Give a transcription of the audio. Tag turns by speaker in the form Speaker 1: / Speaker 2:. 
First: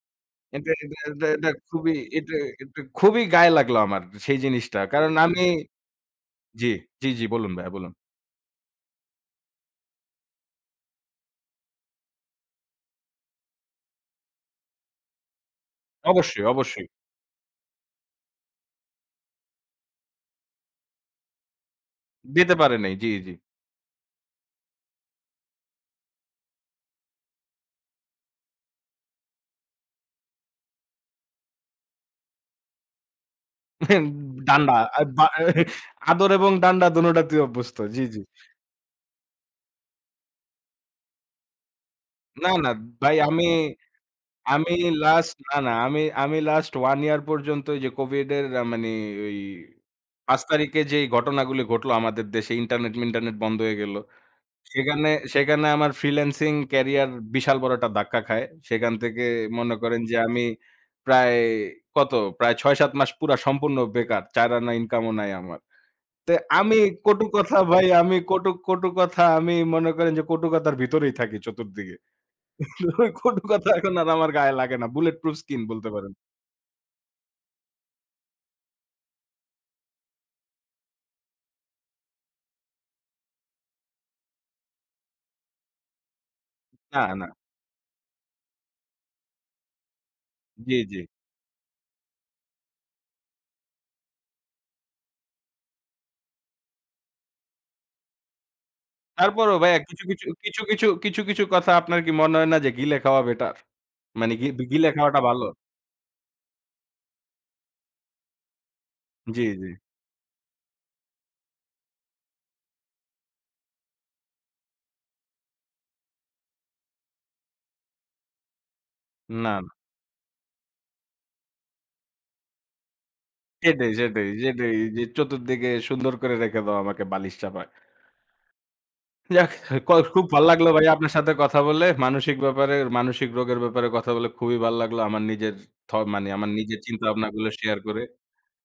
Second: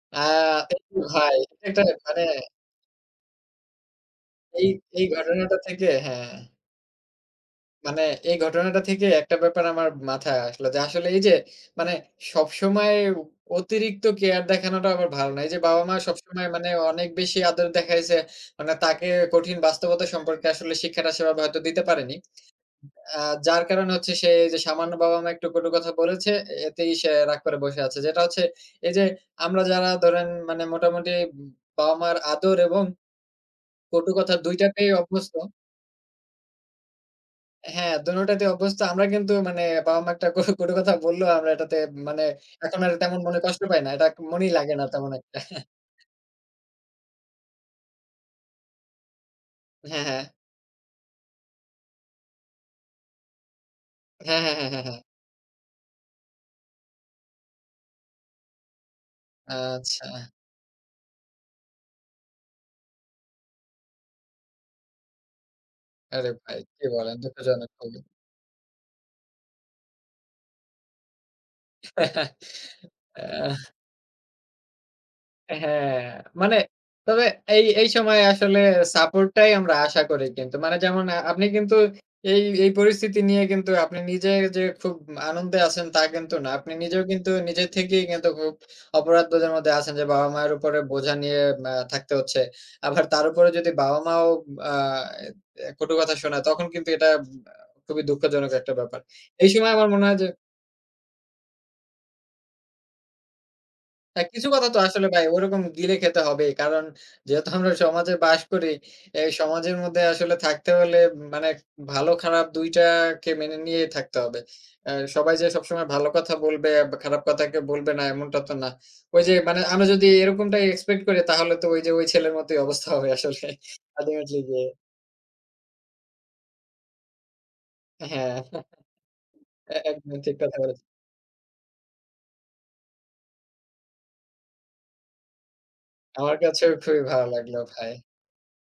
Speaker 1: আ
Speaker 2: এটা, এটা,
Speaker 1: একটু
Speaker 2: এটা,
Speaker 1: ভাই,
Speaker 2: এটা
Speaker 1: এটা
Speaker 2: খুবই,
Speaker 1: মানে
Speaker 2: এটা, এটা খুবই গায়ে লাগলো আমার সেই
Speaker 1: এই,
Speaker 2: জিনিসটা।
Speaker 1: এই
Speaker 2: কারণ আমি
Speaker 1: ঘটনাটা থেকে হ্যাঁ
Speaker 2: জি, জি, জি, বলুন ভাইয়া বলুন।
Speaker 1: মানে এই ঘটনাটা থেকে একটা ব্যাপার আমার মাথায় আসলো যে, আসলে, এই যে, মানে সব সময়ে উপ অতিরিক্ত কেয়ার দেখানোটা আবার ভালো না। এই যে, বাবা-মা
Speaker 2: অবশ্যই,
Speaker 1: সবসময় মানে
Speaker 2: অবশ্যই।
Speaker 1: অনেক বেশি আদর দেখাইছে, মানে তাকে কঠিন বাস্তবতা সম্পর্কে আসলে শিক্ষাটা সেই ভাবে হয়তো দিতে পারেনি।
Speaker 2: দিতে পারে নাই। জি,
Speaker 1: আ
Speaker 2: জি।
Speaker 1: যার কারণে হচ্ছে সে এই যে, সামান্য বাবা-মা একটু, কটু কথা বলেছে, এতেই সে রাগ করে বসে আছে। যেটা হচ্ছে এই যে, আমরা যারা ধরেন মানে মোটামুটি বাবা-মার আদর এবং কটু কথা ২
Speaker 2: ডান্ডা,
Speaker 1: টাতেই
Speaker 2: আ ব্য
Speaker 1: অভ্যস্ত
Speaker 2: আদর এবং ডান্ডা দোনোটাতেই অভ্যস্ত।
Speaker 1: হ্যাঁ,
Speaker 2: জি,
Speaker 1: ২
Speaker 2: জি।
Speaker 1: টোতেই অভ্যস্ত আমরা কিন্তু মানে বাবা-মা একটা কটু কথা বললেও আমরা এটাতে মানে
Speaker 2: না, না,
Speaker 1: এখন আর
Speaker 2: ভাই
Speaker 1: তেমন মনে
Speaker 2: আমি,
Speaker 1: কষ্ট পাই না। এটা মনেই
Speaker 2: আমি
Speaker 1: লাগে না তেমন
Speaker 2: last
Speaker 1: একটা।
Speaker 2: না, না আমি, আমি last one year পর্যন্ত এই যে, COVID এর মানে ঐ
Speaker 1: হ্যাঁ, হ্যাঁ।
Speaker 2: ৫ তারিখে যেই ঘটনাগুলি ঘটলো আমাদের দেশে, ইন্টারনেট-মিন্টারনেট বন্ধ হয়ে গেল।
Speaker 1: হ্যাঁ, হ্যাঁ, হ্যাঁ, হ্যাঁ, হ্যাঁ।
Speaker 2: সেখানে, সেখানে আমার freelancing career বিশাল বড় একটা ধাক্কা খায়। সেখান থেকে মনে করেন যে,
Speaker 1: আচ্ছা।
Speaker 2: আমি প্রায় কত? প্রায় ৬-৭ মাস পুরা সম্পূর্ণ বেকার। চাইর আনা ইনকাম ও নাই আমার।
Speaker 1: আরে
Speaker 2: তো
Speaker 1: ভাই
Speaker 2: আমি
Speaker 1: কি বলেন!
Speaker 2: কটু কথা
Speaker 1: দুঃখজনক তো।
Speaker 2: ভাই, আমি কটু কটু কথা আমি মনে করেন যে, কটু কথার ভিতরেই থাকি চতুর্দিকে। কটু কথা
Speaker 1: আহ।
Speaker 2: এখন আর আমার গায়ে লাগে না। bulletproof skin বলতে
Speaker 1: হ্যাঁ,
Speaker 2: পারেন।
Speaker 1: মানে তবে এই, এই সময়ে আসলে support টাই আমরা আশা করি কিন্তু। মানে যেমন আপনি কিন্তু এই, এই পরিস্থিতি নিয়ে কিন্তু আপনি নিজে যে, খুব আনন্দে আছেন তা কিন্তু না। আপনি
Speaker 2: না,
Speaker 1: নিজেও কিন্তু
Speaker 2: না।
Speaker 1: নিজে থেকেই কিন্তু খুব অপরাধবোধের মধ্যে আছেন যে, বাবা-মায়ের
Speaker 2: জি,
Speaker 1: উপরে
Speaker 2: জি।
Speaker 1: বোঝা নিয়ে ব্য থাকতে হচ্ছে। আবার তার উপরে যদি বাবা-মাও আ কটু কথা শোনায় তখন কিন্তু এটা খুবই দুঃখজনক একটা ব্যাপার। এই
Speaker 2: তারপরও
Speaker 1: সময়ে
Speaker 2: ভাইয়া
Speaker 1: আমার
Speaker 2: কিছু,
Speaker 1: মনে হয়
Speaker 2: কিছু,
Speaker 1: যে
Speaker 2: কিছু, কিছু, কিছু, কিছু কথা আপনার কি মনে হয় না যে, গিলে খাওয়া better?
Speaker 1: হ্যাঁ,
Speaker 2: মানে
Speaker 1: কিছু কথা তো
Speaker 2: গি-গিলে
Speaker 1: আসলে
Speaker 2: খাওয়াটা
Speaker 1: ভাই
Speaker 2: ভালো?
Speaker 1: ওরকম গিলে খেতে হবেই। কারণ যেহেতু আমরা সমাজে বাস করি, এই
Speaker 2: জি, জি।
Speaker 1: সমাজের মধ্যে আসলে থাকতে হলে মানে ভালো খারাপ ২ টাকে মেনে নিয়েই থাকতে হবে। আ সবাই যে, সবসময় ভালো কথা বলবে বা খারাপ কথা কেউ বলবে না এমনটা তো না। ঐ যে,
Speaker 2: না,
Speaker 1: মানে
Speaker 2: না।
Speaker 1: আমরা যদি এরকমটাই expect করি তাহলে তো ঐ যে, ঐ ছেলের মতোই অবস্থা হবে আসলে।
Speaker 2: সেটাই, সেটাই, সেটাই
Speaker 1: [unintelligible]
Speaker 2: যে, চতুর্দিকে সুন্দর করে রেখে দাও আমাকে বালিশ চাপা।
Speaker 1: হ্যাঁ।
Speaker 2: যাক
Speaker 1: এ
Speaker 2: কল
Speaker 1: একদম
Speaker 2: খুব
Speaker 1: ঠিক
Speaker 2: ভাল
Speaker 1: কথা
Speaker 2: লাগলো
Speaker 1: বলেছেন।
Speaker 2: ভাইয়া আপনার সাথে কথা বলে। মানসিক ব্যাপারে, মানসিক রোগের ব্যাপারে কথা বলে খুবই ভাল লাগলো আমার নিজের থ মানে
Speaker 1: আমার
Speaker 2: আমার
Speaker 1: কাছেও
Speaker 2: নিজের
Speaker 1: খুবই ভালো
Speaker 2: চিন্তাভাবনা গুলো
Speaker 1: লাগলো
Speaker 2: share
Speaker 1: ভাই।
Speaker 2: করে।